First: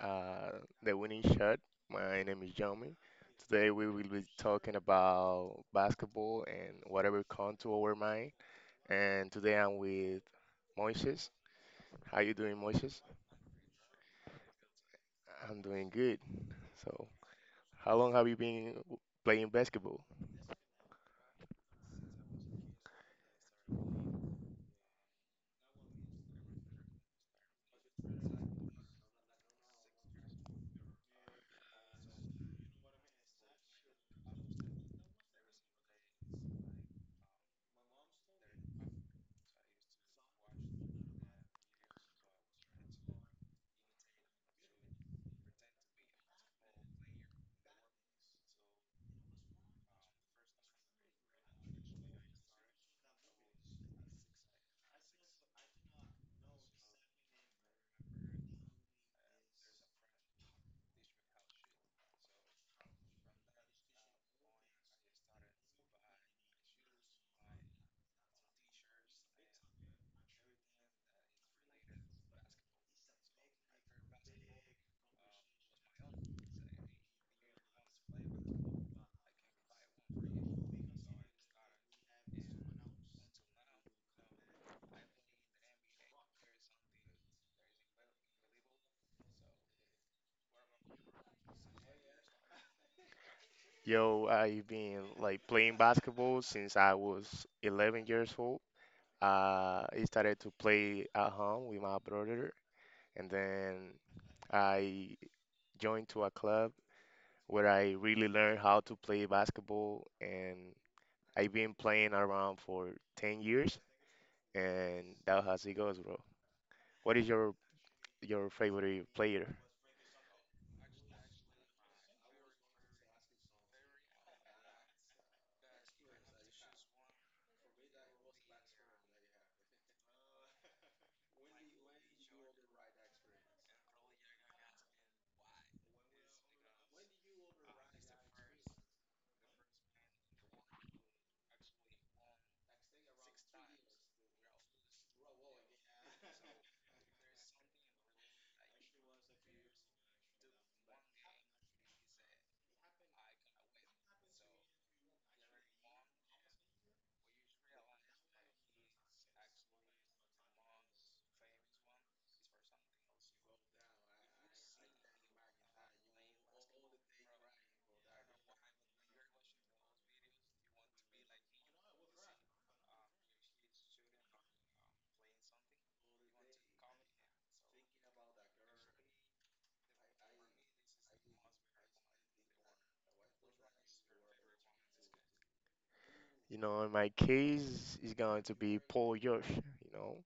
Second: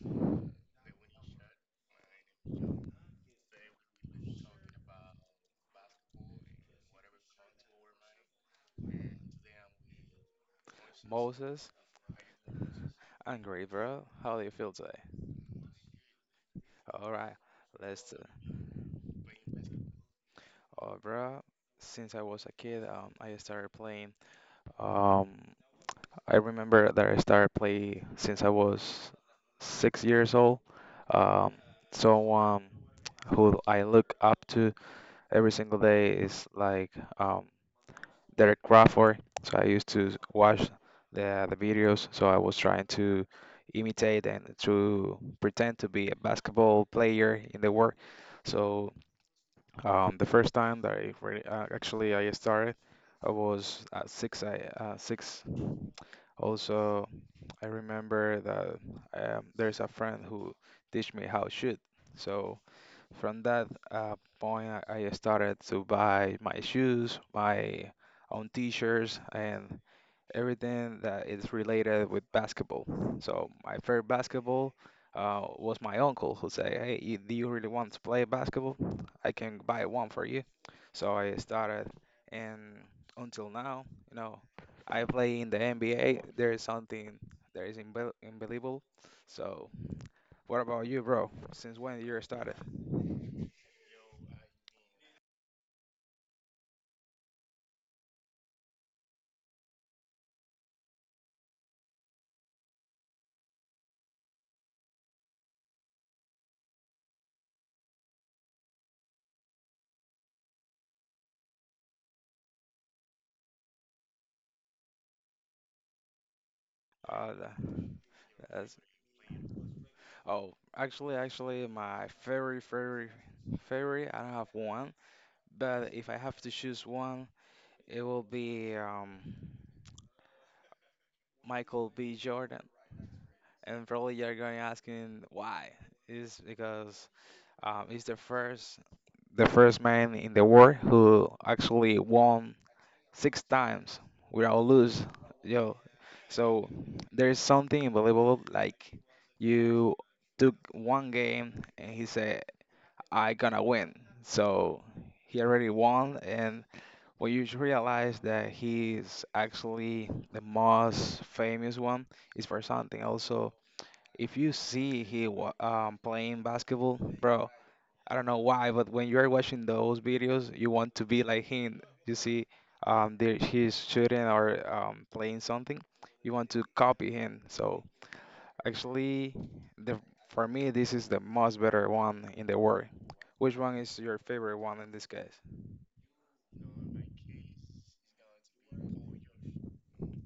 The Winning Shot. My name is Yomi. Today, we will be talking about basketball and whatever comes to our mind. And today, I'm with Moises. Moses How you doing, Moises? and great, bro. How do you feel today? I'm doing good. So, All right, how let's long do it. have you been playing basketball? Oh, bro. Since I was a kid, I started playing. Um, I remember that I started play since I was 6 years old. Um, Someone who I look up to every single day is like um, Derek Crawford. So I used to watch the videos. So I was trying to imitate and to pretend to be a basketball player in the world. So the first time that I really, actually, I started, I was at six. I six. Also, I remember that there's a friend who teach me how to shoot. So from that point, I started to buy my shoes, my own t-shirts, and everything that is related with basketball. So my favorite basketball was my uncle who say, "Hey, you, do you really want to play basketball? I can buy one for you." So I started, and until now, you know, I play in the NBA. There is something that is unbelievable. So what about you, bro? Since when you started? Yo, I've been like playing basketball since I was 11 years old. I started to play at home with my brother, and then I joined to a club where I really learned how to play basketball, and I've been playing around for 10 years, and that's how it goes, bro. What is Uh, the- your that's, favorite player? actually, my very I don't have one. But if I have to choose one, it will be Michael B. Jordan. And probably you're going to asking why. It's because he's the first man in the world who actually won 6 times without lose. Yo, so there's something unbelievable. Like you took one game and he said, "I gonna win." So he already won, and well, you should realize that he's actually the most famous one is for something. Also, if you see he playing basketball, bro, I don't know why, but when you're watching those videos, you want to be like him. You see, there he's shooting or playing something, you want to copy him. So actually, the for me, this is the most better one in the world. Which one is your favorite one in this case? You know, in my case, it's going to be Paul George. You know,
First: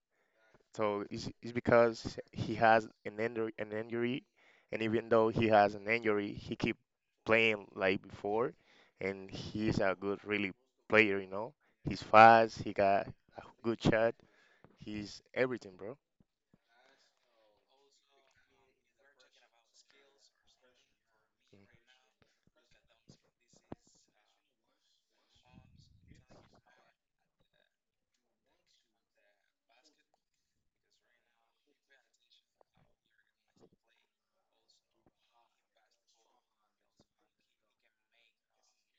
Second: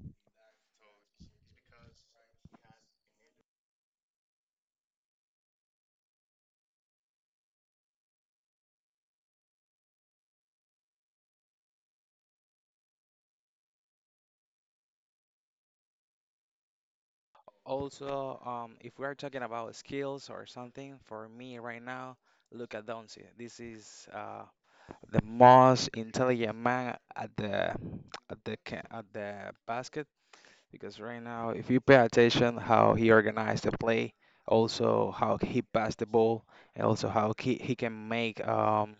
so it's because he has an injury, and even though he has an injury, he keep playing like before, and he's a good really player. You know, he's fast. He got a good shot. He's everything, bro. Also, if we're talking about skills or something, for me Mm. right now, look at Donzi. This is the most intelligent man at the at the basket because right now, if you pay attention how he organized the play, also how he passed the ball, and also how he can make um,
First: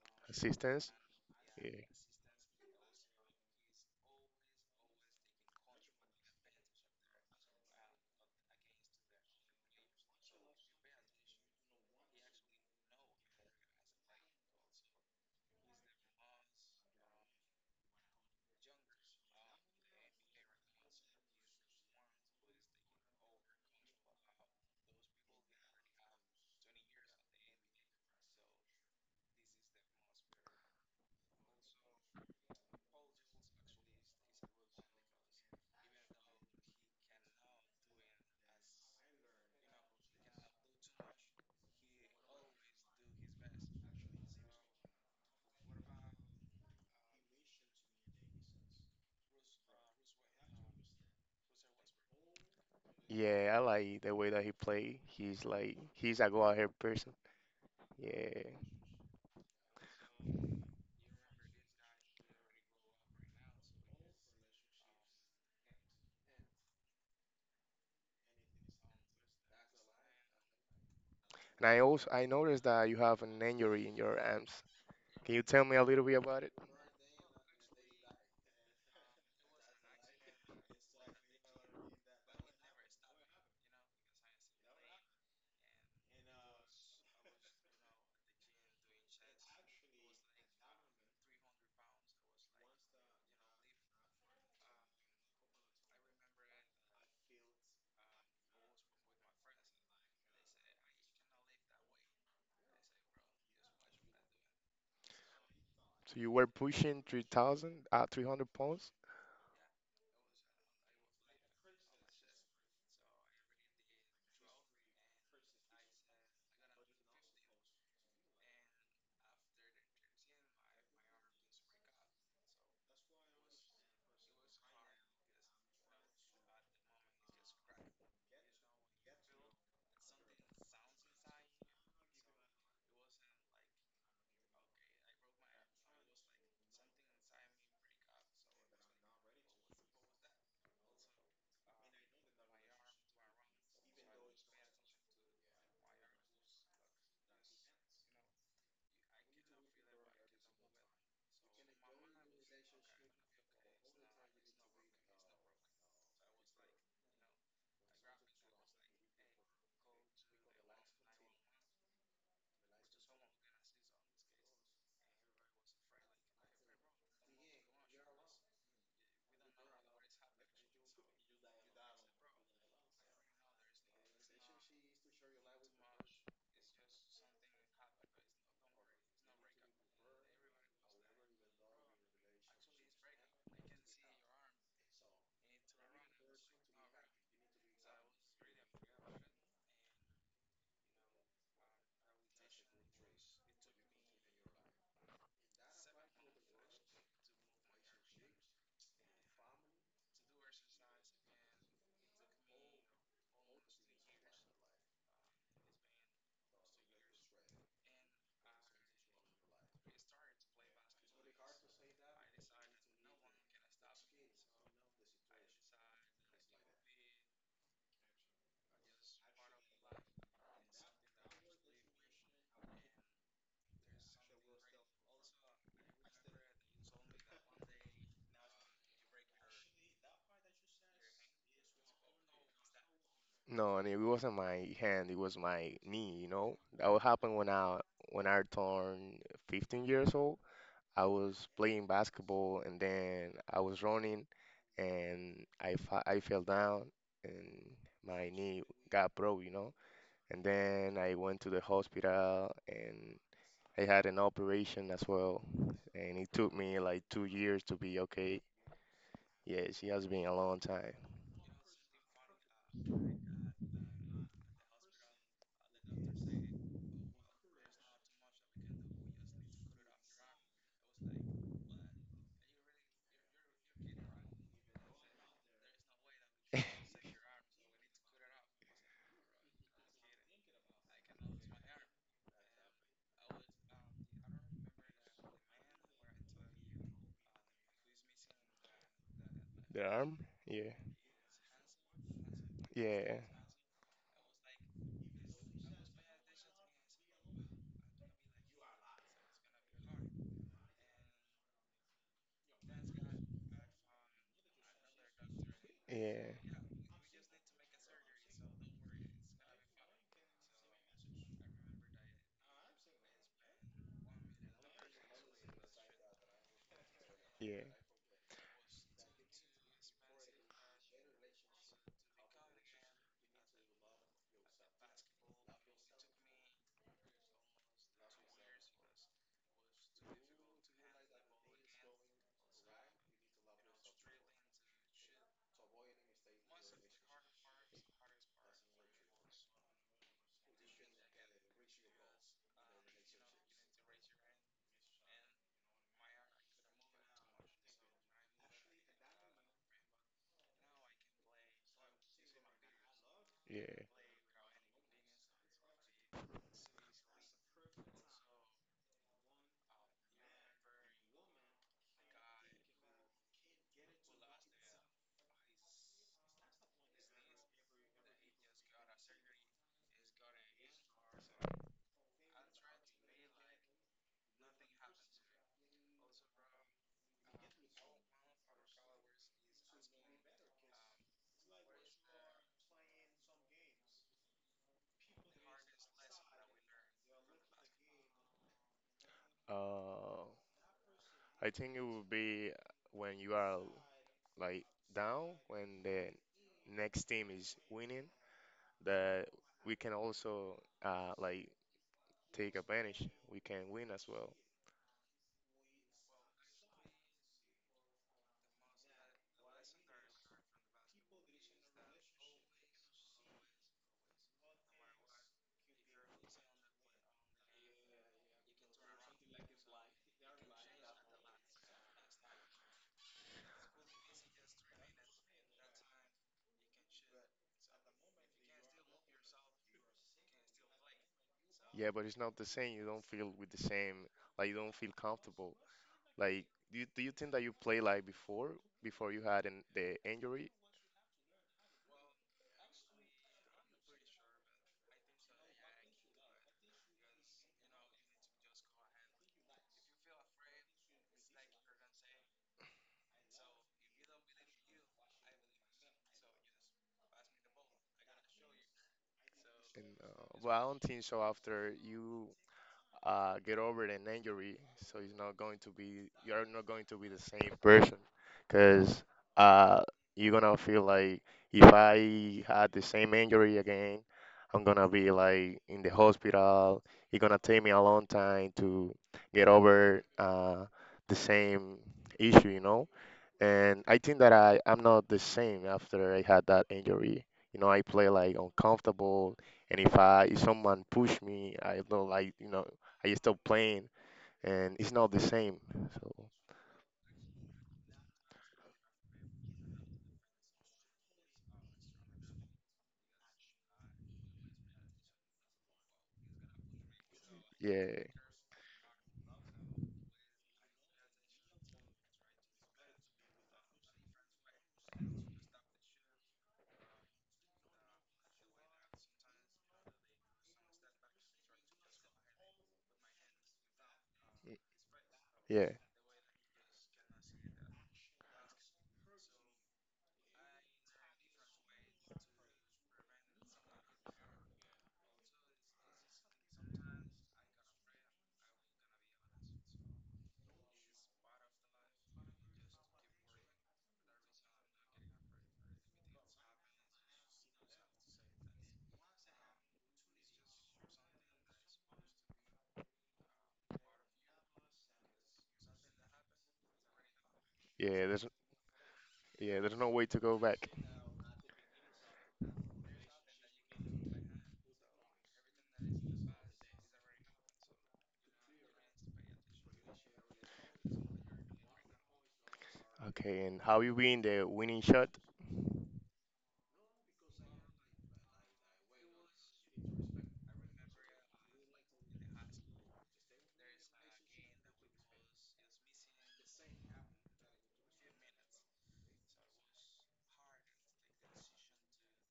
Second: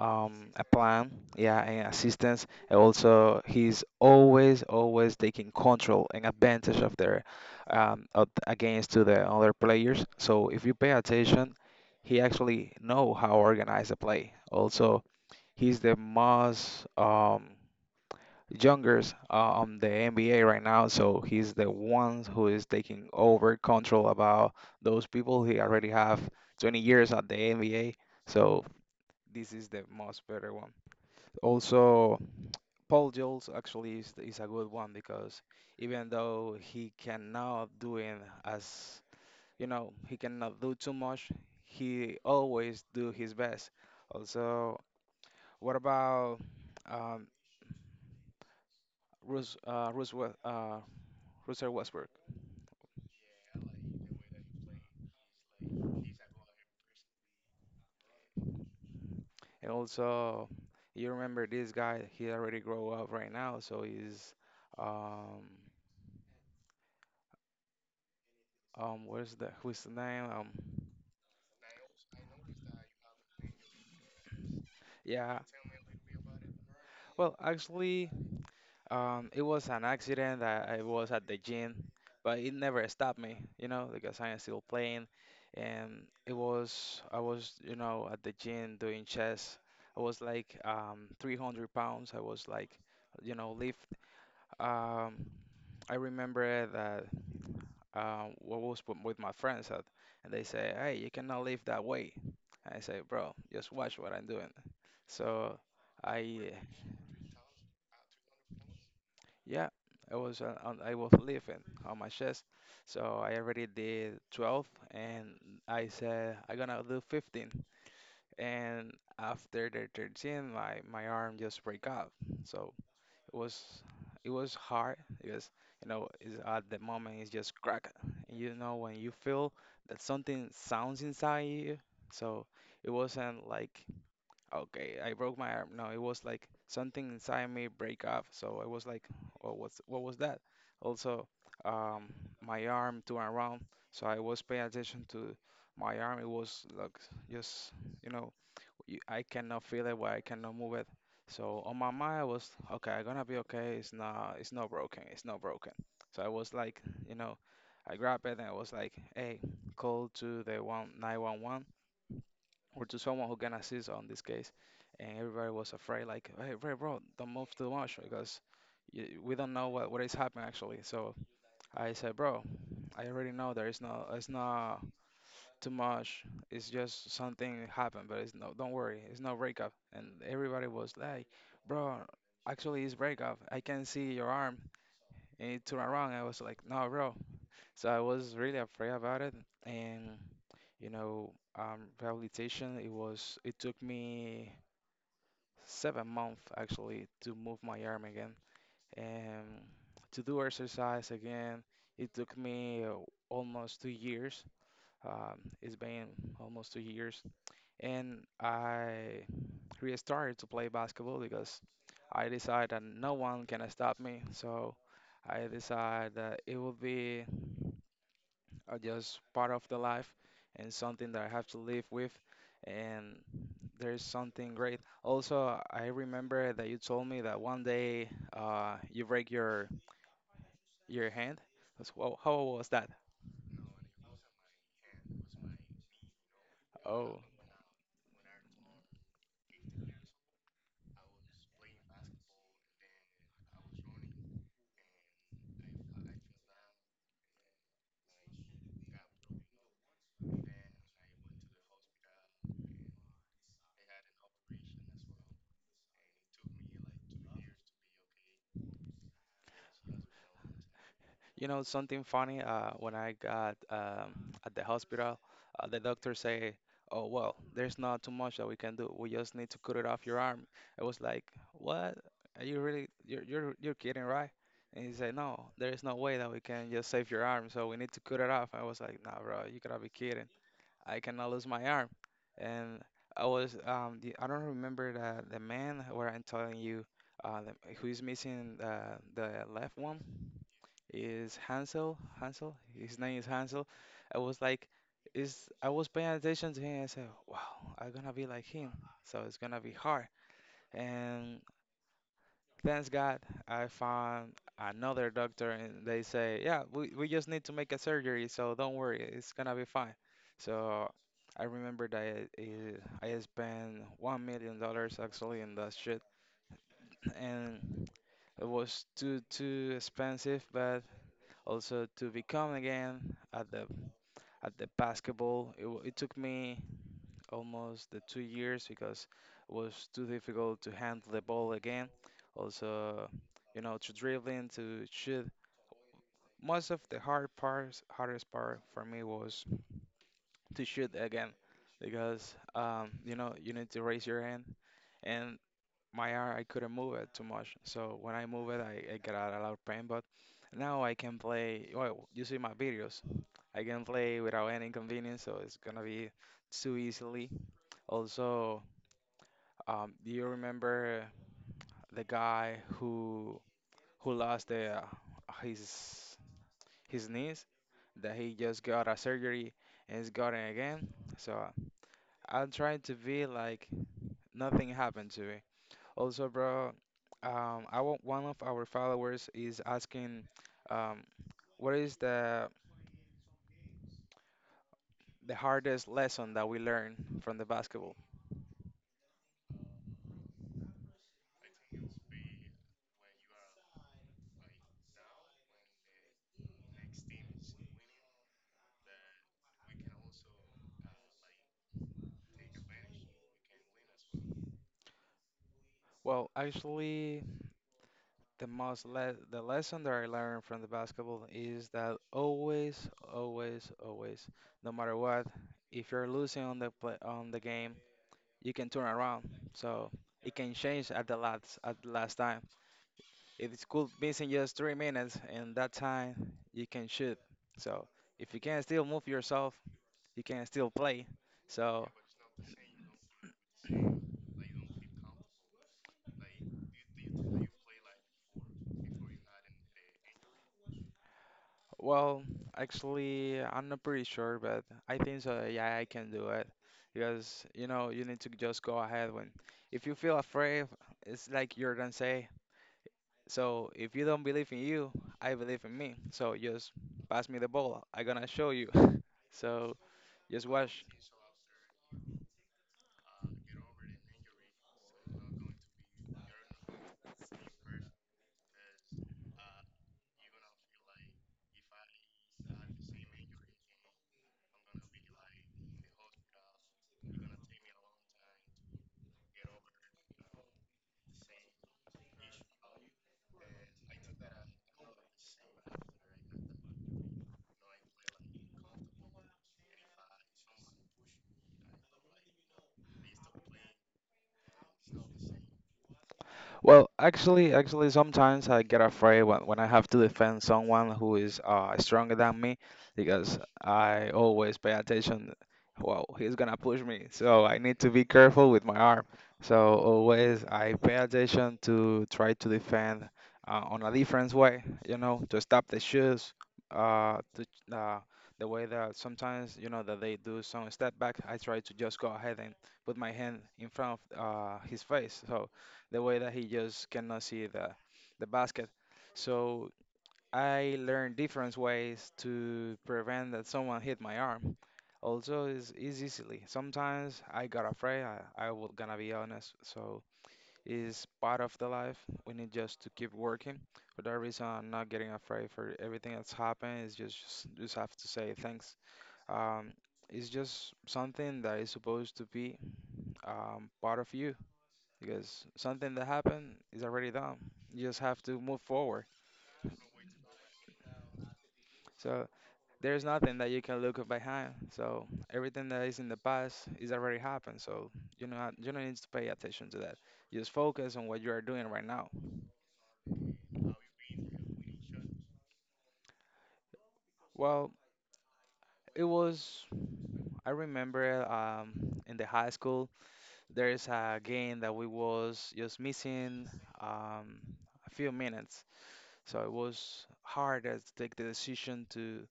um a Assistance. plan, yeah, Yeah. and assistance, and also he's always always taking control and advantage of their of, against to the other players. So if you pay attention, he actually know how organize the play. Also, he's the most youngest on the NBA right now, so he's the one who is taking over control about those people. He already have 20 years at the NBA, so this is the most better one. Also, Paul Jules actually is a good one because even though he cannot doing as, you know, he cannot do too much, he always do his best. Also, what about um, Rus uh, Russell uh, Russell Westbrook? Yeah, I like the way that he play. He's a go out here person. Yeah. And also, you remember this guy? He already grow up right now, so he's um where's the, who's the name, And I also I noticed that you have an injury in your arms. Can yeah, you tell me a little bit about it? well, actually, it was an accident. I was at the gym, but it never stopped me, you know, because I am still playing. And it was, I was, you know, at the gym doing chest. I was like 300 pounds. I was like, you know, lift. Um, I remember that I was with my friends at, and they say, hey, you cannot lift that weight. I say, bro, just watch what I'm doing. So So you were I pushing 3,000 300 pounds? yeah, I was on, I was living on my chest, so I already did 12, and I said I'm gonna do 15, and after the 13, my arm just break off. So it was, it was hard because, you know, it's, at the moment it's just crack, and you know when you feel that something sounds inside you. So it wasn't like, okay, I broke my arm. No, it was like something inside me break off. So I was like, what was, what was that? Also, um, my arm to and around. So I was paying attention to my arm. It was like just, you know, you, I cannot feel it, but I cannot move it. So on my mind, I was okay. I'm gonna be okay. It's not broken. It's not broken. So I was like, you know, I grabbed it and I was like, hey, call to the one nine one one or to someone who can assist on this case. And everybody was afraid, like, hey, Ray, bro, don't move too much because we don't know what is happening actually. So I said, bro, I already know there is no, it's not too much. It's just something happened, but it's no, don't worry, it's no breakup. And everybody was like, bro, actually it's breakup. I can see your arm. And it turned around. I was like, no, bro. So I was really afraid about it. And, you know, rehabilitation, it took me 7 months actually to move my arm again and to do exercise again. It took me almost 2 years. It's been almost 2 years, and I restarted to play basketball because I decided that no one can stop me. So I decided that it will be just part of the life and something that I have to live with. And there's something great. Also, I remember that you told me that one day you break your hand. That's- Whoa, how was that? No, and it wasn't my hand, it was my knee. That what Oh, happened when I turned 15 years old. I was playing basketball and then I was running and I fell down and my knee got broke. And then I went to the hospital and I had an operation as well. And it took me like 2 years to be okay. Yeah, it has been a long time. you know something funny? When I got at the hospital, the doctor say, "Oh, well, there's not too much that we can do. We just need to cut it off your arm." I was like, "What? Are you really? You're kidding, right?" And he said, "No, there is no way that we can just save your arm. So we need to cut it off." I was like, "Nah, bro, you gotta be kidding." I cannot lose my arm. And I was the, I don't remember the man where I'm telling you who is missing the left The one arm? Yeah, is Hansel. His yeah, name is Hansel. I was like, is I was paying attention to him. I said, wow, I'm gonna be like him, so it's gonna be hard. And thanks God, I found another doctor, and they say, yeah, yeah, we just need to make a surgery, so don't worry, it's gonna be fine. So I remember that I spent $1 million actually in that shit, yeah, and it was too expensive. But also to become again at the at the basketball, it took me almost the 2 years because it was too difficult to handle the ball again. Also, you know, to dribbling, to shoot. Most of the hardest part for me was to shoot again because, you know, you need to raise your hand, and my arm, I couldn't move it too much. So when I move it, I get a lot of pain. But now I can play. Well, you see my videos. I yeah. can play without any inconvenience, so it's gonna be too easily. Also, do you remember the guy who lost the, his his knees? That he just got a surgery and he's got it again. So I'm trying to be like nothing happened to me. Also, bro, I want one of our followers is asking, um, what is the hardest lesson that we learned from the basketball? Uh, I think it would be when you are like down, when the next team is winning, that we can also like take advantage. We can win as well. Well, actually, the lesson that I learned from the basketball is that always, always, always, no matter what, if you're losing on on the game, you can turn around. So it can change at the last time. If it's cool missing just 3 minutes, and that time you can shoot. So if you can still move yourself, you can still play. So Yeah, but it's not the same. You don't feel with the same, like you don't feel comfortable. Like, do you think that you play like before you had the injury? well, actually, I'm not pretty sure, but I think so. Yeah, I can do it because, you know, you need to just go ahead when, if you feel afraid, it's like you're gonna say. So if you don't believe in you, I believe in me. So just pass me the ball. I'm gonna show you. So And just well, I don't watch. think so. After you get over an injury, so he's not going to be you're not going to be the same person, because uh, you're gonna feel like if I had the same injury again, I'm gonna be like in the hospital. It's gonna take me a long time to get over the same issue. And I think that I'm not the same after I had that injury. You know, I play like uncomfortable, and if someone push me, I don't like. I stop playing, and it's not the same. So Well, actually, sometimes I get afraid when I have to defend someone who is stronger than me because I always pay attention. Well, he's gonna push me, so I need yeah, to be careful with my arm. So always I pay attention to try to defend on a different way, you know, to stop the shoes, uh, to, uh, the way that sometimes you know that they do some step back. I try to just go ahead and put my hand in front of his face, so yeah, the way that he just cannot see the basket. So I learned different ways to prevent that someone hit my arm. Also, is easily. Sometimes I got afraid. I will gonna be honest. So it's part of the life. We need just to keep working. For that reason, I'm not getting afraid for everything that's happened. It's just have to say thanks. Um, it's just something that is supposed to be part of you because something that happened is already done. You just yeah. have There's to move forward. yeah, there's no way to go back. So there's nothing that you can look behind. So everything that is in the past is already happened. So you know you don't need to pay attention to that. You just focus on what you are doing right now. Okay, and how you win the winning shot? Well, it was I remember in the high school there is a game that we was just missing um, a few minutes. So it was hard as to take the decision to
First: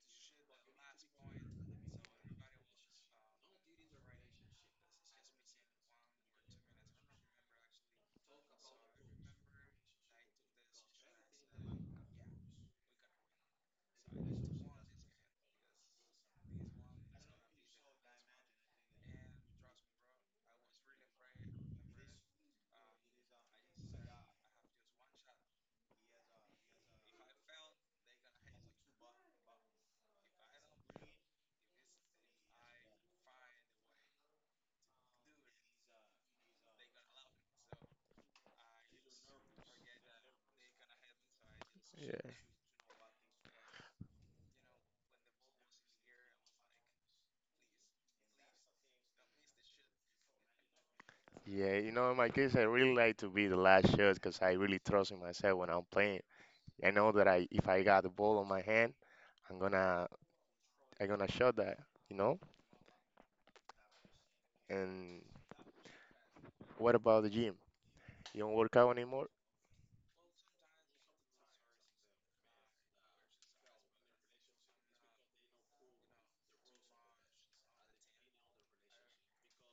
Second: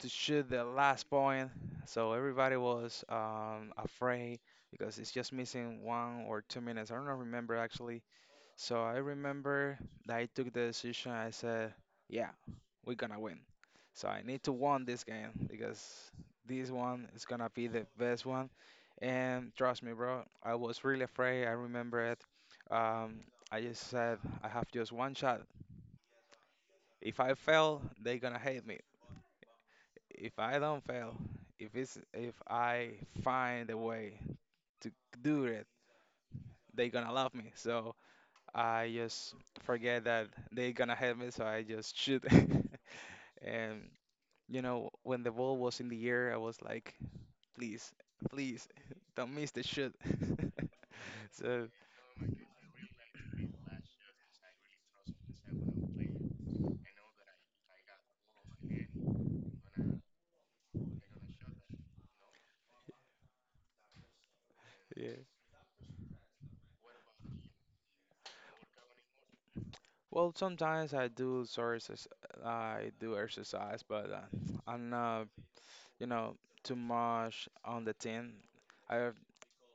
shoot the last point. So everybody was afraid because it's just missing 1 or 2 minutes. I don't remember actually. So I remember that I took the decision. I said, yeah, we're gonna win. So I need to win this game because this one is gonna be the best one. And trust me, bro, I was really afraid. I remember it. Um, I just said, I have just one shot. If I fail, they're gonna hate me if I don't fail, if I find a way to do it, they gonna love me. So I just forget that they gonna help me, so I just shoot. Yeah. And you know, when the ball was in the air, I was like, please, please, don't miss the shoot. So Yeah, in my case, I really like to be the last shot because I really trust in myself when I'm playing. I know that if I got the ball on my hand, I'm gonna, I'm gonna shot that, you know. yeah. And what about the gym? You don't work out anymore? Well, sometimes I do sort of I do exercise, but I'm not, you know, too much on the team. I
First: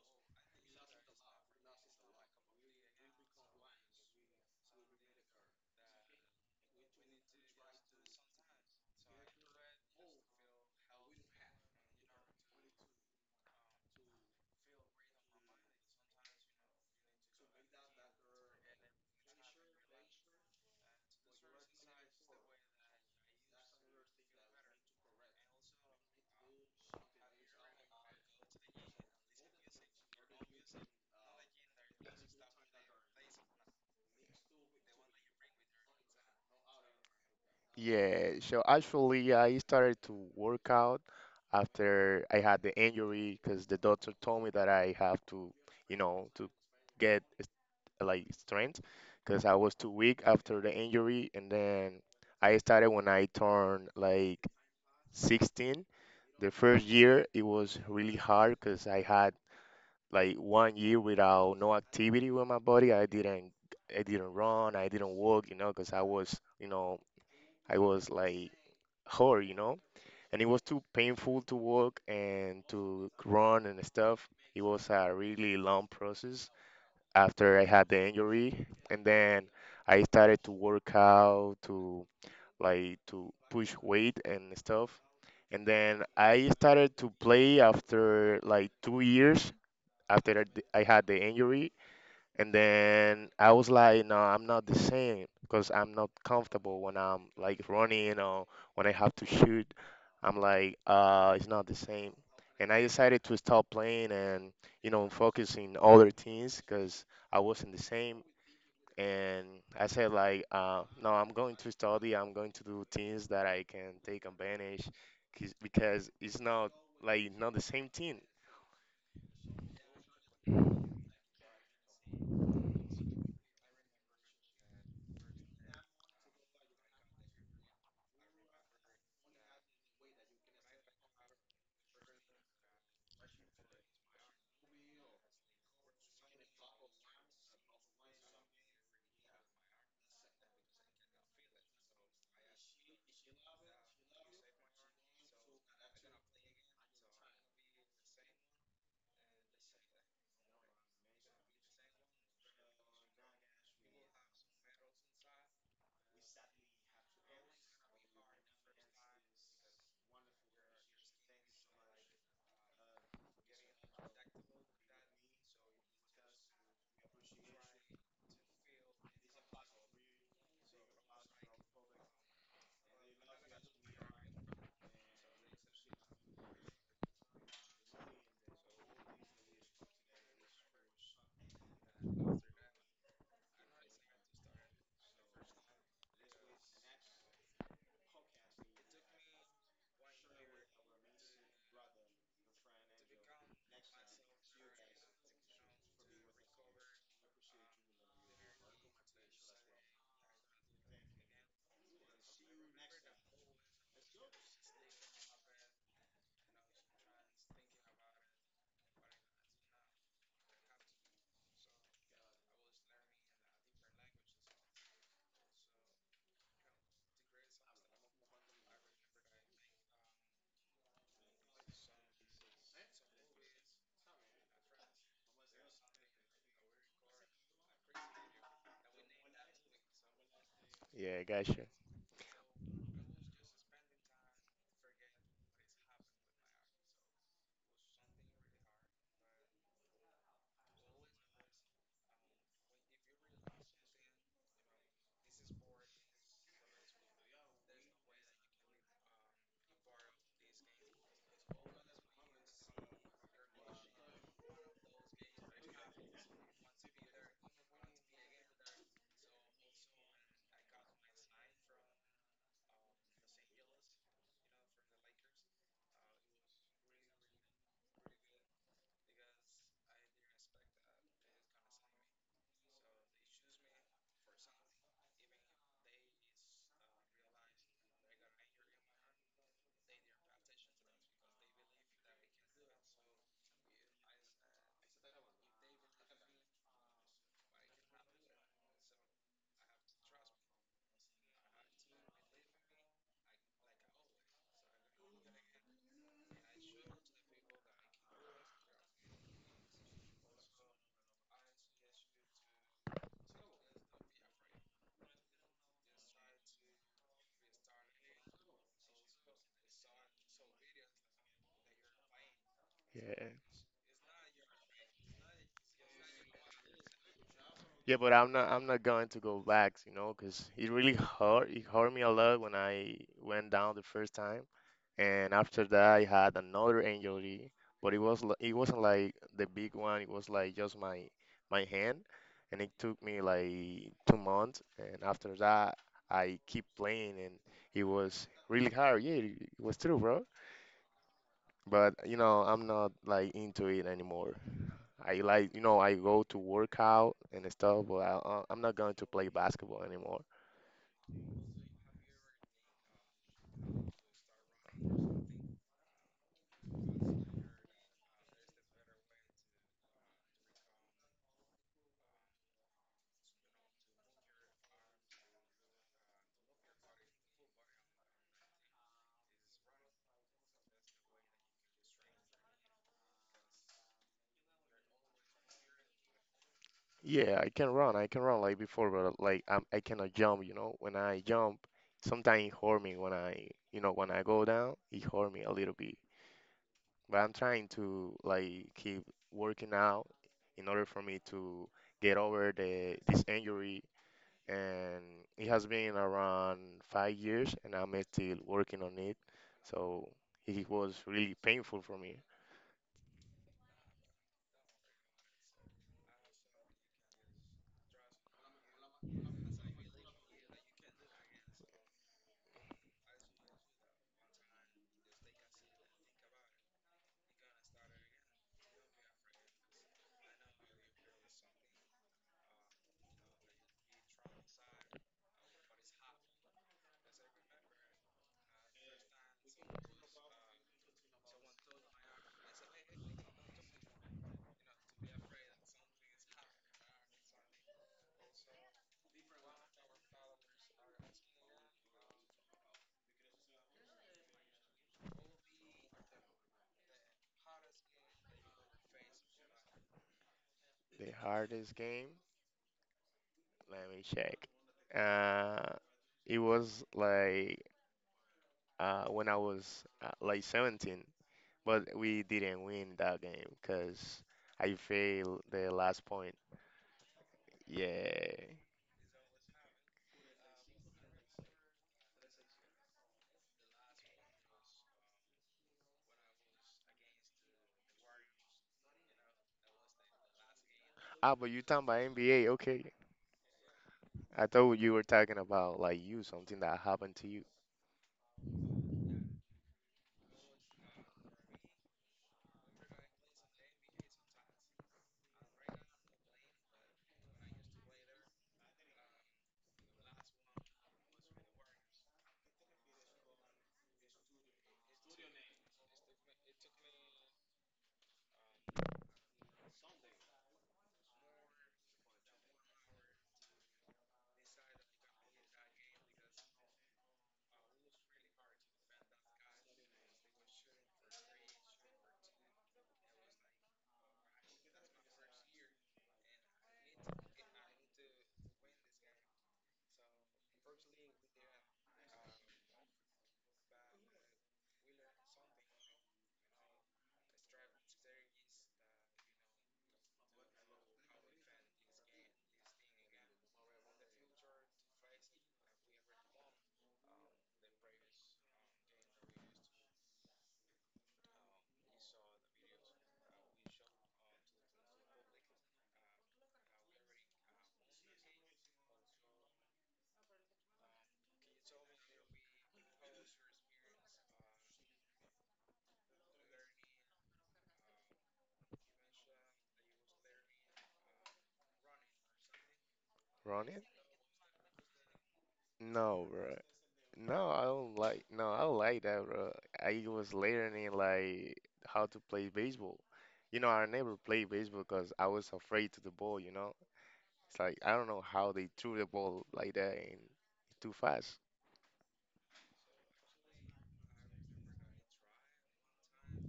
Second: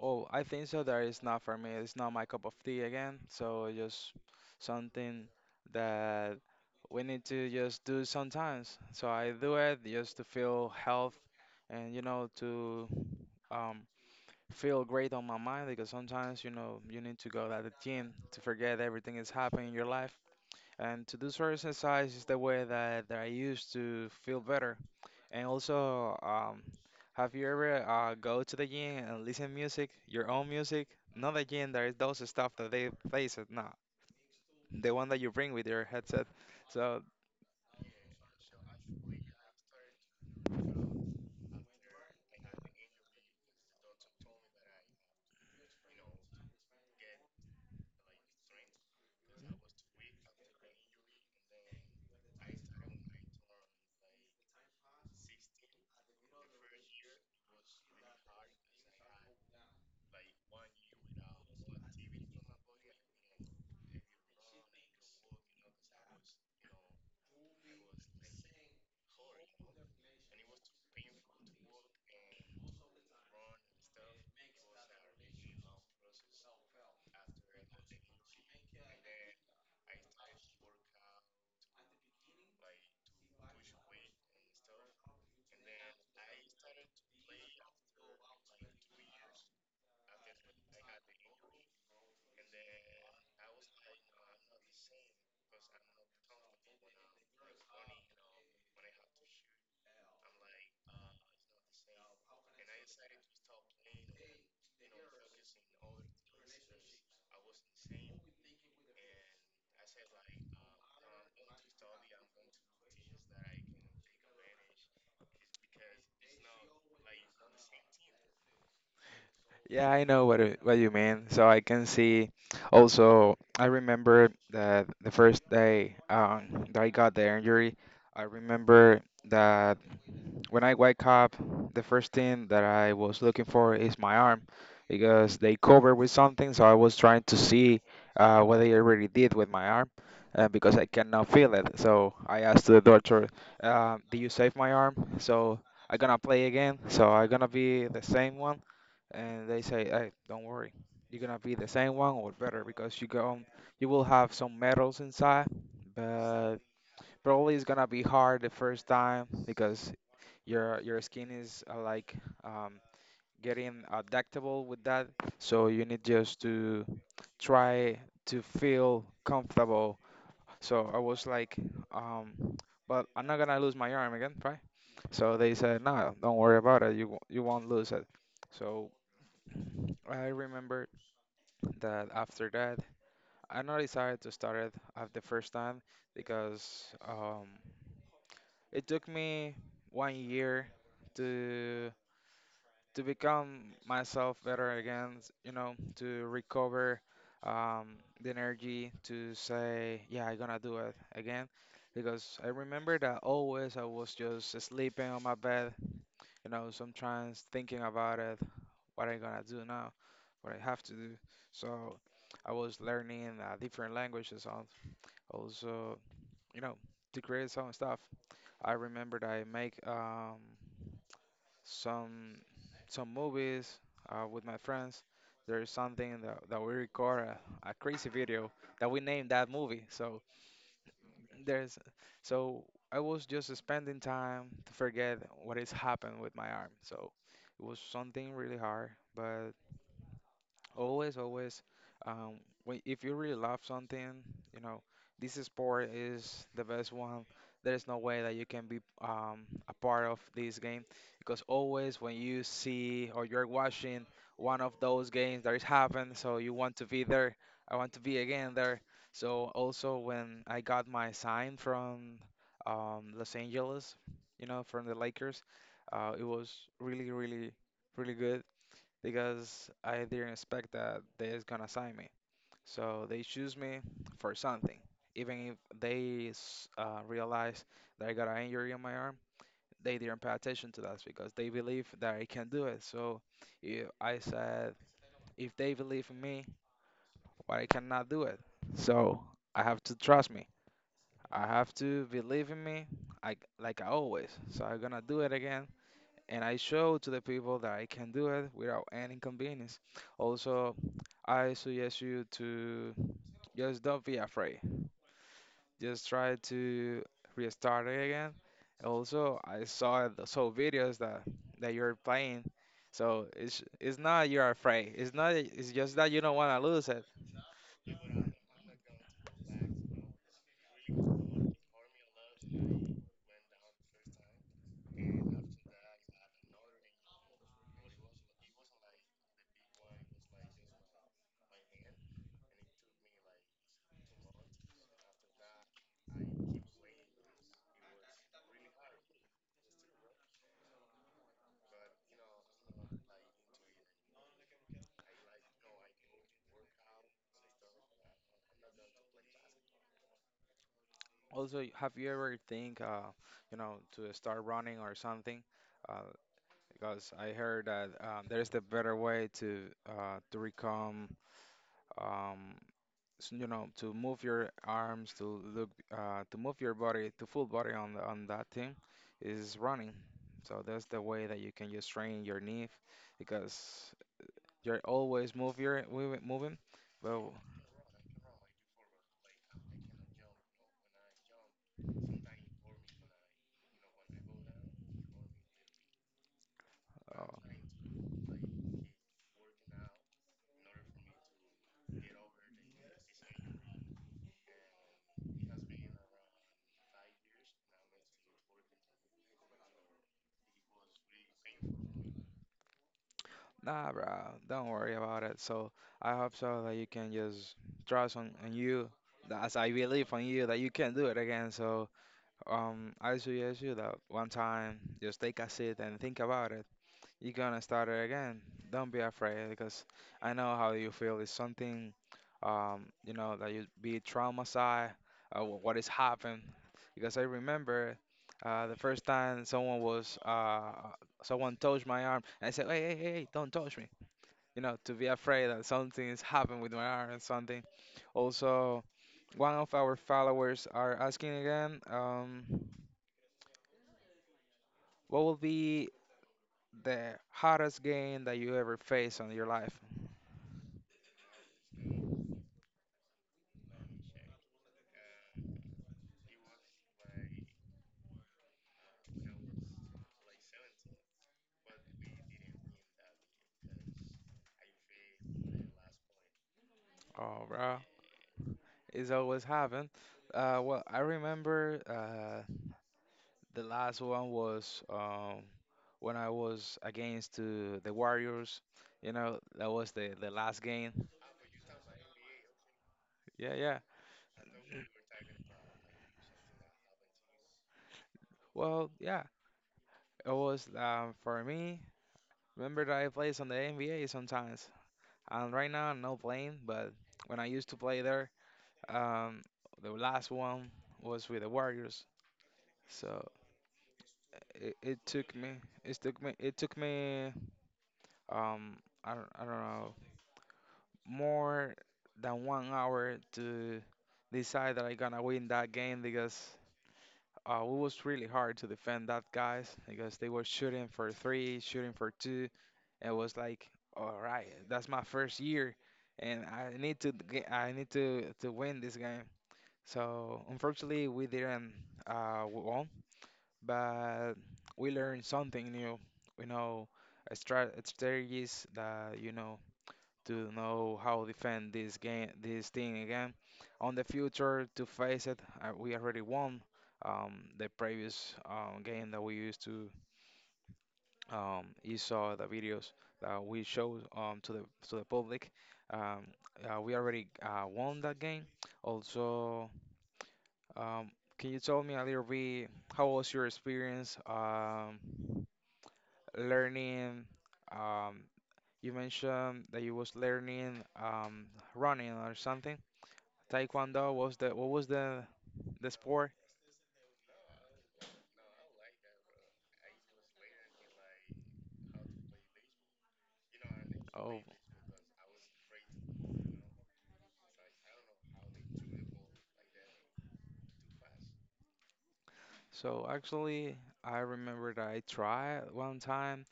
Oh, I think so. That is not for me. It's not my cup of tea again. So just something that we need to just do sometimes. So I do it just to feel health and you know to um feel great on my mind because sometimes you know you need to go to the gym to forget everything that's happening in your life. And to do certain exercise is the way that I used to feel better. And also, have you ever go to the gym and listen music, your own music? Not the gym, there is those stuff that they play, so no, the one that you bring with your headset. So Yeah, so actually, I started to work out after I had the injury because the doctor told me that I have to get like strength because I was too weak after the injury. And then I started when I turned like 16. The first year, it was really hard because I had like one year without no activity with my body. I didn't run, I didn't walk, because I was like hurt, and it was too painful to walk and to run and stuff. It was a really long process after I had the injury, and then I started to work out to like to push weight and stuff. And then I started to play after like 2 years after I had the injury, and then I was like, no, I'm not the same because I'm not comfortable when I'm like running or when I have to shoot. I'm like, it's not the same. And I decided to stop playing and focusing other things because I wasn't the same. And I said like, no, I'm going to study. I'm going to do things that I can take advantage because it's not like not the same thing. yeah, I know what what you mean. So I can see. Also, I remember that the first day that I got the injury, I remember that when I wake up, the first thing that I was looking for is my arm because they covered with something. So I was trying to see what they already did with my arm because I cannot feel it. So I asked the doctor, "Did you save my arm?" So I am gonna play again. So I am gonna be the same one, and they say, "Hey, don't worry. You're gonna be the same one or better because you go, you will have some metals inside, but probably it's gonna be hard the first time because your skin is like um, getting adaptable with that, so you need just to try to feel comfortable." So I was like, um, but I'm not gonna lose my arm again, right? So they said, no, don't worry about it. You won't lose it. So I remembered that after that, I not decided to start it at the first time because it took me 1 year to become myself better again, you know, to recover the energy to say, yeah, I'm gonna do it again. Because I remember that always I was just sleeping on my bed, you know, sometimes thinking about it, what I'm gonna do now, what I have to do. So I was learning different languages, also, you know, to create some stuff. I remember that I make some some movies with my friends. There is something that we record a crazy video that we named that movie. So Yeah, gotcha. there's so I was just spending time to forget what has happened with my arm. So it was something really hard, but always, always. Um, when, if you really love something, you know, this sport is the best one. There is no way that you can be a part of this game because always when you see or you're watching one of those games that is happening, so you want to be there. I want to be again there. So also when I got my sign from Los Angeles, you know, from the Lakers, it was really, really, really good because I didn't expect that they're gonna sign me. So they choose me for something. Even if realize that I got an injury on my arm, they didn't pay attention to that because they believe that I can do it. So if I said, if they believe in me, why I cannot do it? So I have to trust me. I have to believe in me, like I always. So I'm gonna do it again and I show to the people that I can do it without any inconvenience. Also, I suggest you to just don't be afraid. Just try to restart it again. Also, I saw the so videos that you're playing, so Yeah. it's not you're afraid. It's not. It's just that you don't want to lose it. Yeah, but I'm not going to go back, because it really hurt. It hurt me a lot when I went down the first time, and after that I had another injury, but it wasn't like the big one. It was like just my hand, and it took me like 2 months. And after that I keep playing, and it was really hard. Yeah, it was true, bro. But I'm not like into it anymore. I like. I go to work out and stuff, but I'm not going to play basketball anymore. Also, have you ever think, you know, to start running or something? Uh, because I heard that there's the better way to become um, you know, to move your arms, to look, to move your body, to full body on on that thing is running. So that's the way that you can just train your knee because you're always move your mov- moving. Well, Yeah, I can run. I can run like before, but like I cannot jump. When I jump, sometimes it hurt me when I go down, it hurt me a little bit. But uh, I'm trying to like keep working out in order for me to get over the this injury. And it has been around 5 years, and I'm still working on it. So it was really painful for me. nah, bro, don't worry about it. So I hope so that you can just trust on you, that- as I believe on you that you can do it again. So I suggest you that one time just take a seat and think about it. You're gonna start it again. Don't be afraid because I know how you feel. It's something, you know, that you be traumatized, what has happened. Because I remember the first time someone was, someone touched my arm, and I said, hey, hey, hey, hey, don't touch me. You know, to be afraid that something has happened with my arm and something. Also, one of our followers are asking again, what will be the hardest game that you ever faced on your life? The hardest game, let me check. Uh, it was like when I was like 17, but we didn't win that game because I failed the last point. Oh, bro, Yeah. it's always happened. Well, I remember the last one was when I was against to the Warriors. You know, that was the last game. Ah, but you talking about NBA? Okay. Yeah, yeah. I thought you were talking about like you, something that happened to you. Well, yeah, it was for me. Remember that I plays on the NBA sometimes, and right now I'm not playing. But when I used to play there, um, the last one was with the Warriors. So it took me, it took me. um I don't know more than 1 hour to decide that I'm gonna win that game because it was really hard to defend that guys because they were shooting for three, shooting for two. It was like, all right, that's my first year, and I need to win this game. So unfortunately, we didn't won, but we learned something new. You know a strategies that you know to know how defend this game, this thing again. On the future, to face it, we already won. The previous game that we used to, you saw the videos that we showed to the public. Um, we already won that game. Also, um, can you tell me a little bit how was your experience learning? Um, you mentioned that you was learning running or something. Ronnie? Taekwondo was the what was the No, sport? bro. No, I don't like. No, I don't like that, bro. I was learning like how to play baseball. You know, I never Oh, played baseball because I was afraid to the ball. You know, it's like I don't know how they threw the ball like that and too fast. so actually, I remember that I tried one time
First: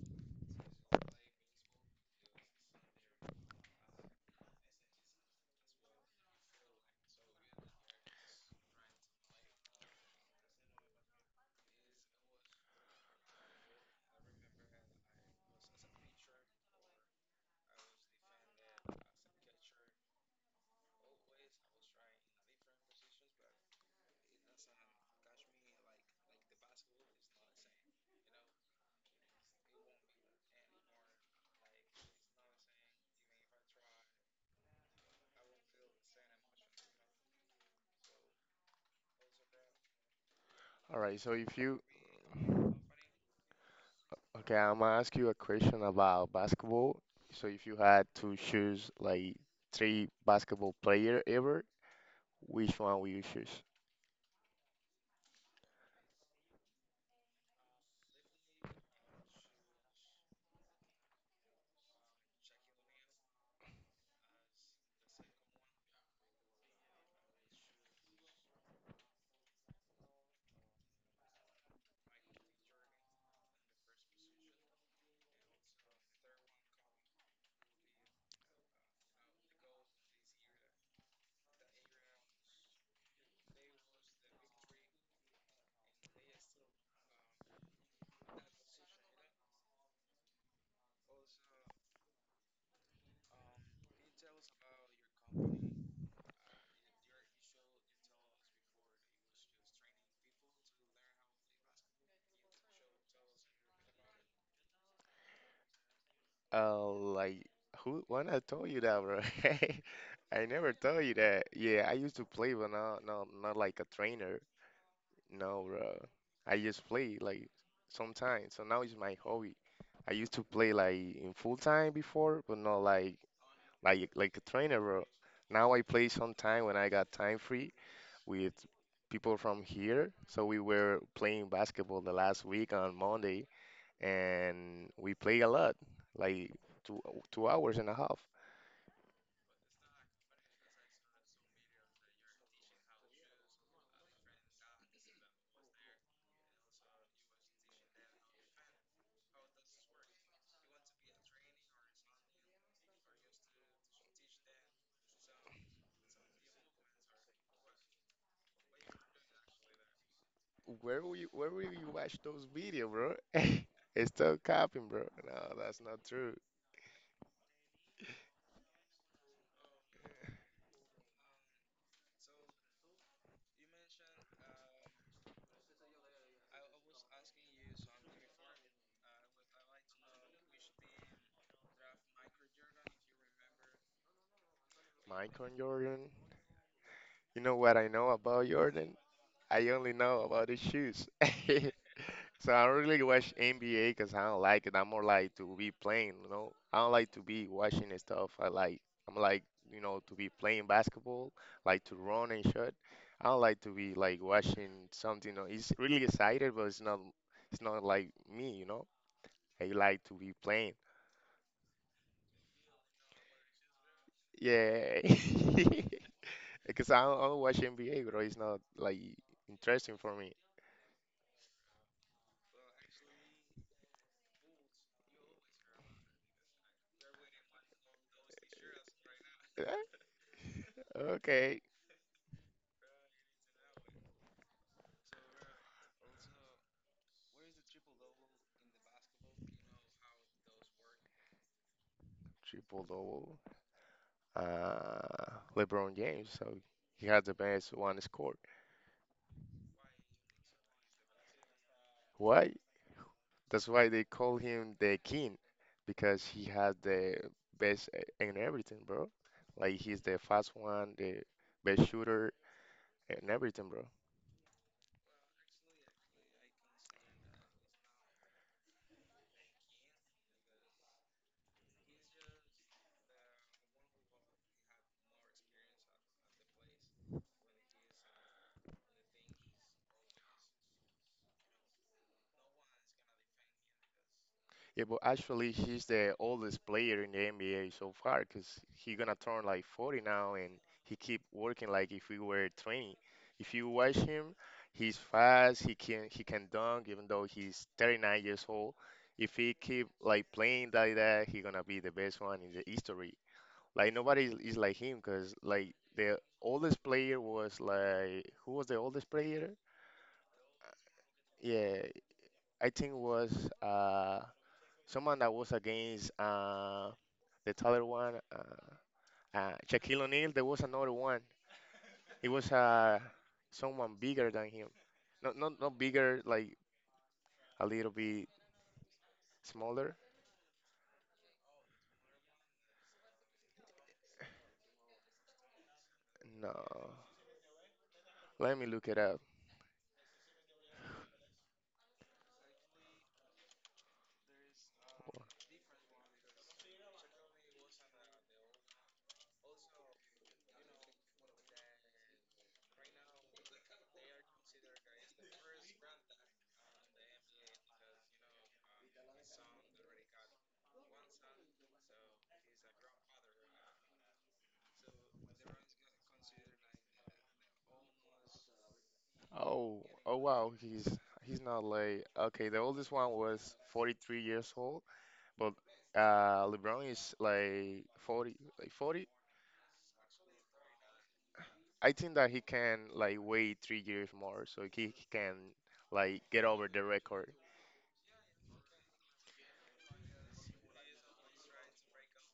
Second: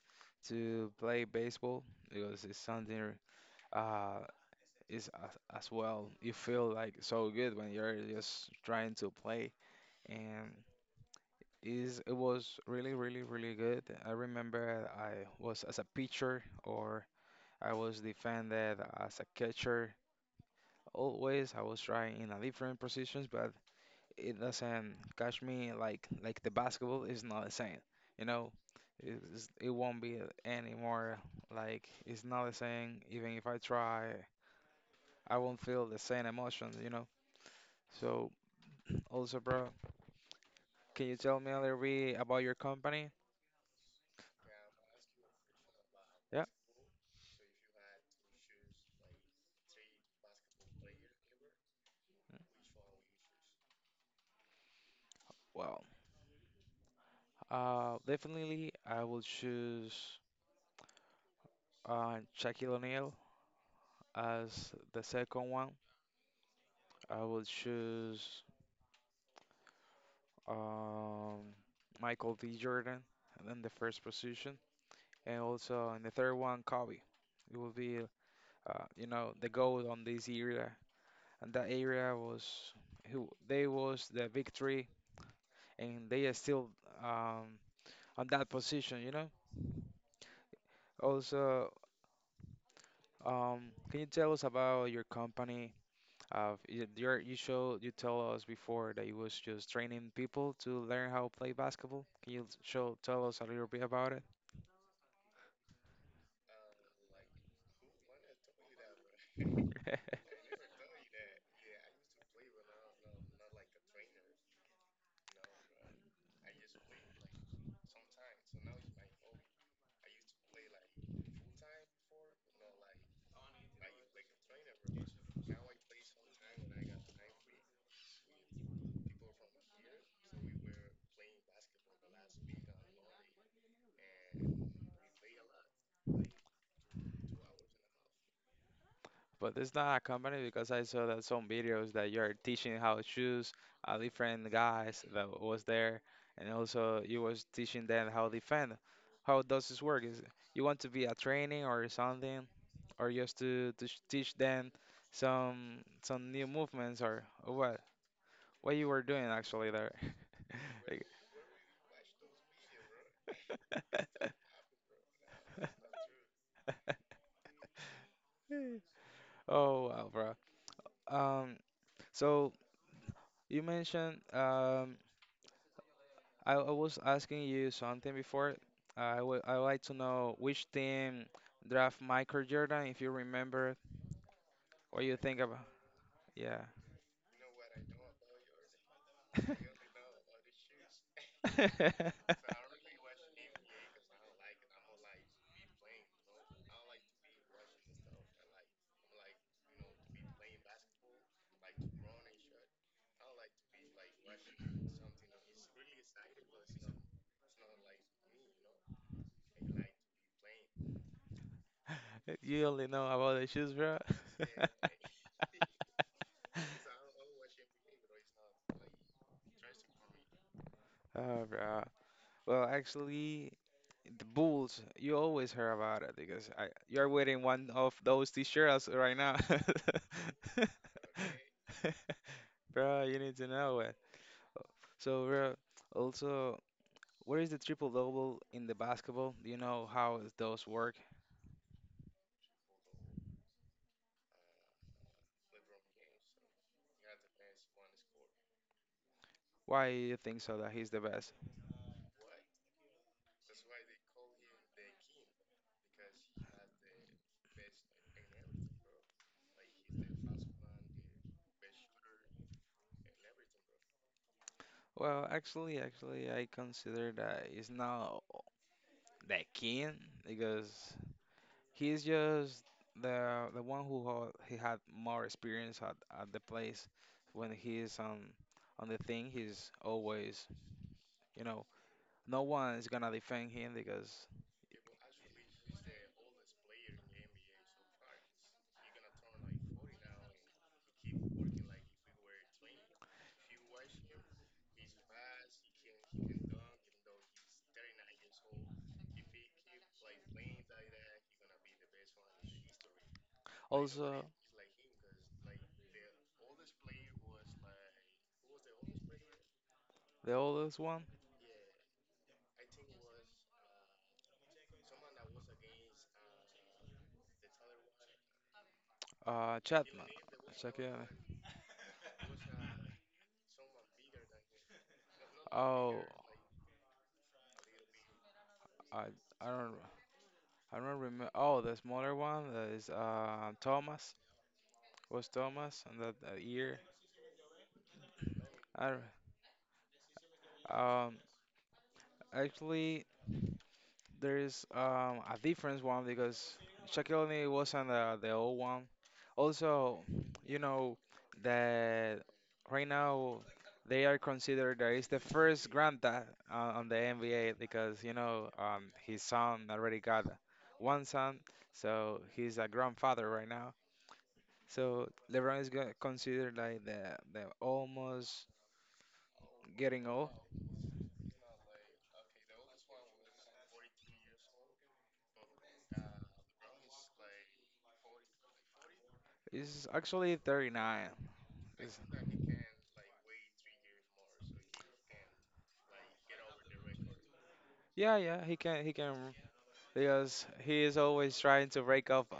to play baseball because it's something uh is as well. You feel like so good when you're just trying to play and is it was really really really good. I remember I was as a pitcher or I was defended as a catcher. Always I was trying in a different positions, but it doesn't catch me like the basketball is not the same. You know, it won't be anymore. Like it's not the same. Even if I try, I won't feel the same emotions. So also, bro, All can you right, so tell me if a you little bit about your company? okay, I'm gonna ask you a question about Yeah. basketball. So if you had to choose like three basketball player ever, which one will you choose? Well, definitely I will choose Shaquille O'Neal as the second one. I will choose um, Michael D. Jordan in the first position. And also in the third one, Kobe. It will be, you know, the goal on this area, and that area was who they was the victory, and they are still um, on that position, Also, can you tell us about your company? Y- your you show you tell us before that you was just training people to learn how to play basketball. Can you show tell us a little bit about Like who? When I told you that, bro? it? I never told you that. Yeah, I used to play, but not like a trainer. No, bro. I just play like sometimes. So now it's my hobby. I used to play like in full time before, but not like a trainer, bro. Now I play sometime when I got time free with people from here. So we were playing basketball the last week on Monday and we play a lot, like two two hours and a half. But it's not a company because I saw that some videos that you're teaching how to choose different guys that was there, and also you was teaching them how to defend. How does this work? Is you want to be a training or something, or just to teach them some new movements or what? What you were doing actually there? Where will you watch those video, bro? It's Like- still copying, bro. No, that's not true. Oh wow, bro. Um, so you mentioned I was asking you something before. I would like to know which team draft Michael Jordan, if you remember what you think Michael about. Jordan. Yeah. You know what I know about Jordan? I only know about his shoes. So I don't really watch NBA because I don't like it. I'm more like to be playing. I don't like to be watching and stuff. I'm like to be playing basketball, like to run and shoot. I don't like to be like watching something. You know, it's really excited, but it's not like me. I like to be playing. You only know about the shoes, bro. Yeah. Because I don't watch NBA, bro. It's not like interesting for me. Oh, bro. Well, actually, the Bulls, you always hear about it because you're wearing one of those t-shirts right now. Eh, Okay. Bro, you need to know it. So, bro, also, what is the triple double in the basketball? Do you know how those work? Triple double. uh, LeBron James, so he had the best one score. Why you think so that he's the best? Why? That's why they call him the king, because he had the best in everything, bro. Like he's the fast one, the best shooter, and everything, bro. Well, actually, I consider that he's not the king because he's just the one who he had more experience at the place. When he's on the thing, he's always you know no one is gonna defend him because Yeah, but actually, he's the oldest player in the NBA so far because he gonna turn like 40 now, and he keep working like if we were 20. If you watch him, he's fast. He can dunk even though he's 39 years old. If he keep like playing like that, he gonna be the best one in the history. Like also nobody is like him because like the oldest player was like who was the oldest player? the oldest one, Yeah, I think it was someone that was against the taller one, Chapman. Shaquille O'Neal. There was Check it another out. one. It was someone bigger than him. Not Oh, bigger, like a little bit I I don't. smaller. I don't remember. Oh, the smaller one that is Thomas. Was Thomas and that year? No, let me I look don't. it up. Um, actually, there's a different one because Shaquille O'Neal wasn't the old one. Also, you know that right now they are considered that he's the first granddad on the NBA because you know his son already got one son, so he's a grandfather right now. So LeBron is go- considered like the almost Oh, getting oh old. wow, he's not like okay. The oldest one was 43 years old, but LeBron is like 40, like 40, He's actually 39. It's- I think that he can like wait 3 years more, so he can like get over the record. yeah, yeah, he can because he is always trying to break up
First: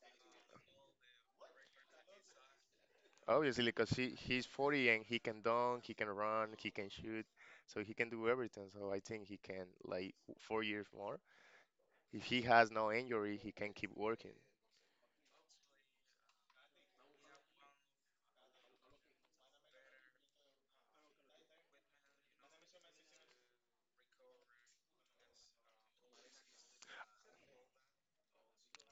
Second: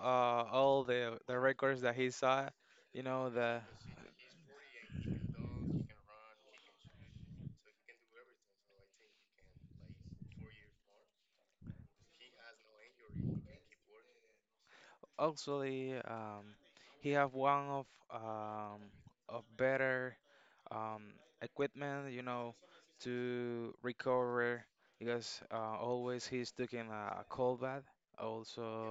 all the records that he saw. You know the Obviously, because he's 40 and he can dunk, he can run, he can shoot, so he can do everything. So I think he can like 4 years more. If he has no injury, he can keep working. actually he have one um, of better um, equipment. You know to recover because always he's taking a cold bath.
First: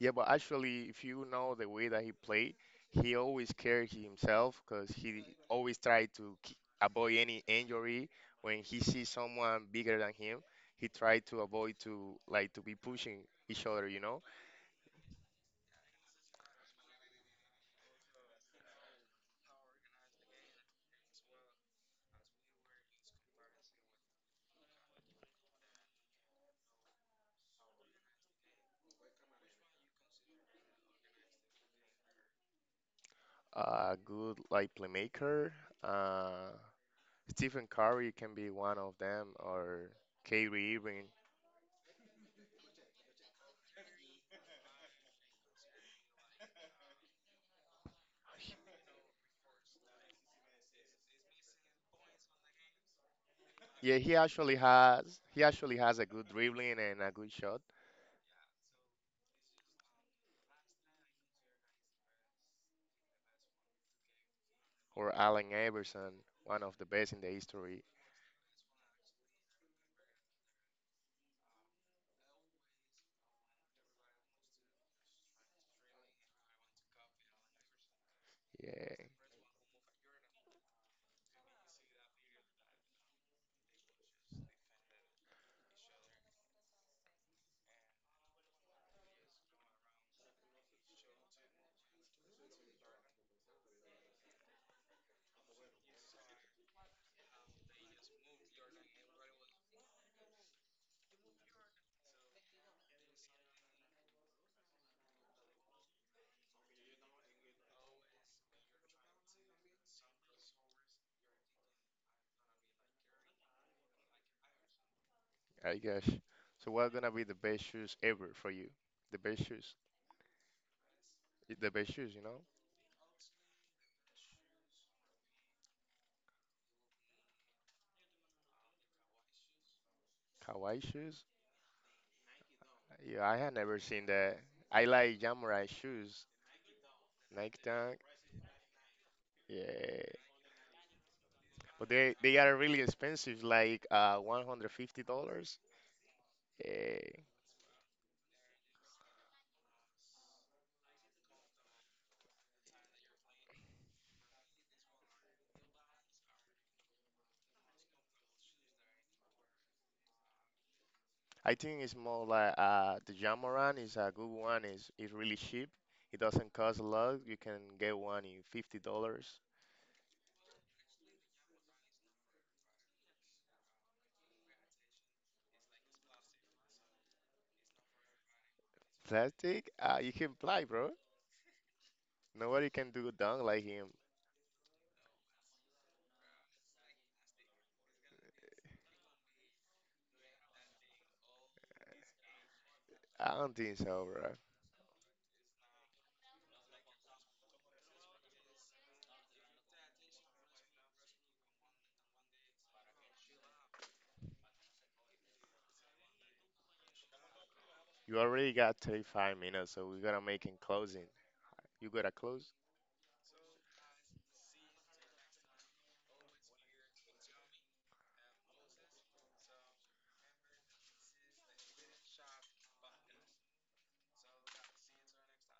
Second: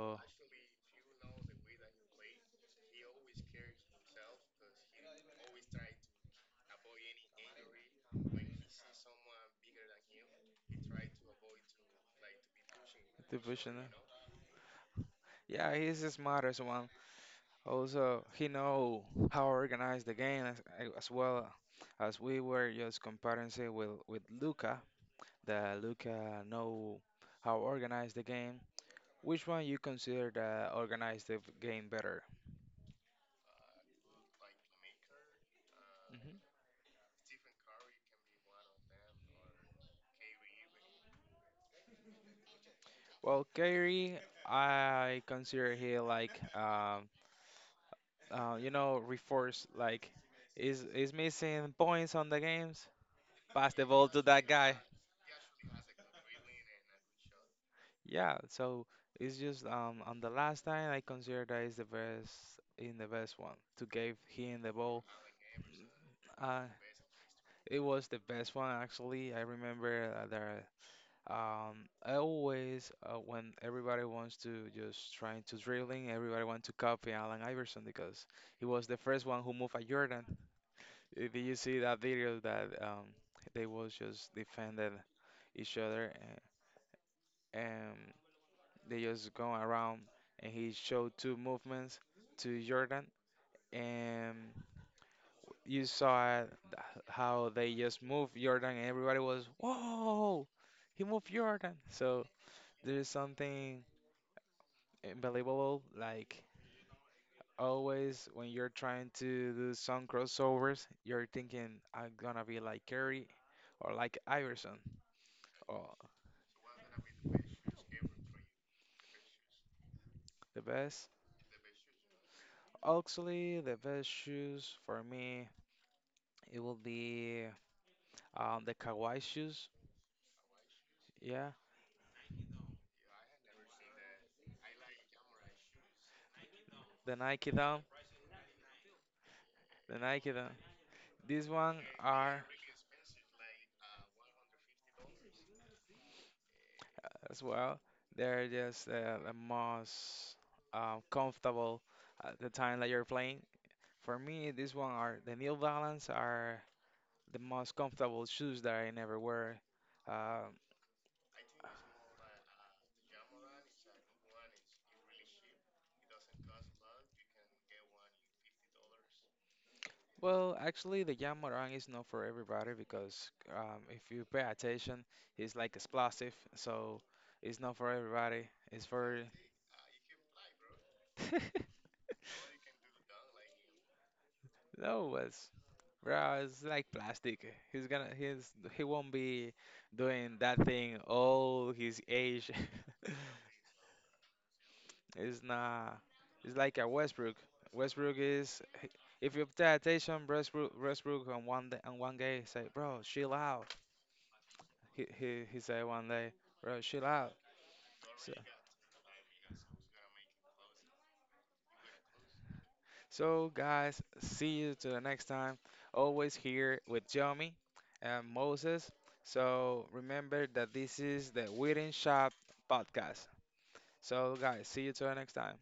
Yeah, but actually, if you know the way that he played, he always carried himself because he always tried to avoid any injury. When he sees someone bigger than him, he tried to avoid to like to be pushing The each vision. other. You know, Yeah, he's the smartest one. Also, he know how organize the game as well as we were just comparing say with Luca. That Luca know how organize the game. Which one you consider the organize the game better? Good like playmaker. Hmm. Uh, Stephen Curry can be one of them, or Kyrie Irving. Well, Kyrie, I consider he like you know, reforce like is missing points on the games, pass the Yeah, ball he to that actually guy. has he actually has a good dribbling and a good shot. Yeah, so it's just on the last time I consider that is the best in the best one to give him the ball. Or Allen Iverson, Uh, one of the best in the it history. was the best one actually. I remember that I always when everybody wants to just trying to dribbling, everybody want to copy Alan Iverson because he was the Yeah. first one who moved a Jordan. Did you see that video that they was just defended each other and, they just go around and he showed two movements to Jordan, and you saw how they just moved Jordan, and everybody was, "Whoa, he moved Jordan!" So there's something unbelievable. Like always, when you're trying to do some crossovers, you're thinking, "I'm gonna be like Curry, or like Iverson, I or guess. So what gonna be the best shoes ever for you? The best shoes, the best." the best shoes, Actually, the best shoes for me, it will be the Kawhi shoes. Hawaii shoes. Yeah, Yeah, I had never seen that. I like Jamurai shoes, the Nike Nike Dunk, Dunk. the Yeah, Nike Dunk. These one but they are are really expensive, like $150. Yeah. as well. They're just the most comfortable at the time that you're playing. For me, these one are the New Balance are the most comfortable shoes that I never wear. Uh, I think it's more like the Jamoran is a good one. Is really cheap. It doesn't cost a lot. You can get one in $50. well, actually, the Yamarang is not for everybody because if you pay attention, it's like explosive, so it's not for everybody. It's for Plastic, you can fly, bro. Nobody can do dunk like him. no, it's Bro, it's like plastic. He won't be doing that thing all his age. I don't think so, bro. It's not, it's like a Westbrook. Westbrook is, he- if you pay attention, Westbrook on one day, on one day, say, bro, chill out. He say one day, bro, chill out. You So, already got 35 minutes, so we got to make it closing. You gotta close? so guys, see you to the next time. Always here with Jomi and Moses. So remember that this is the Wedding Shop podcast. So, guys, see you till next time.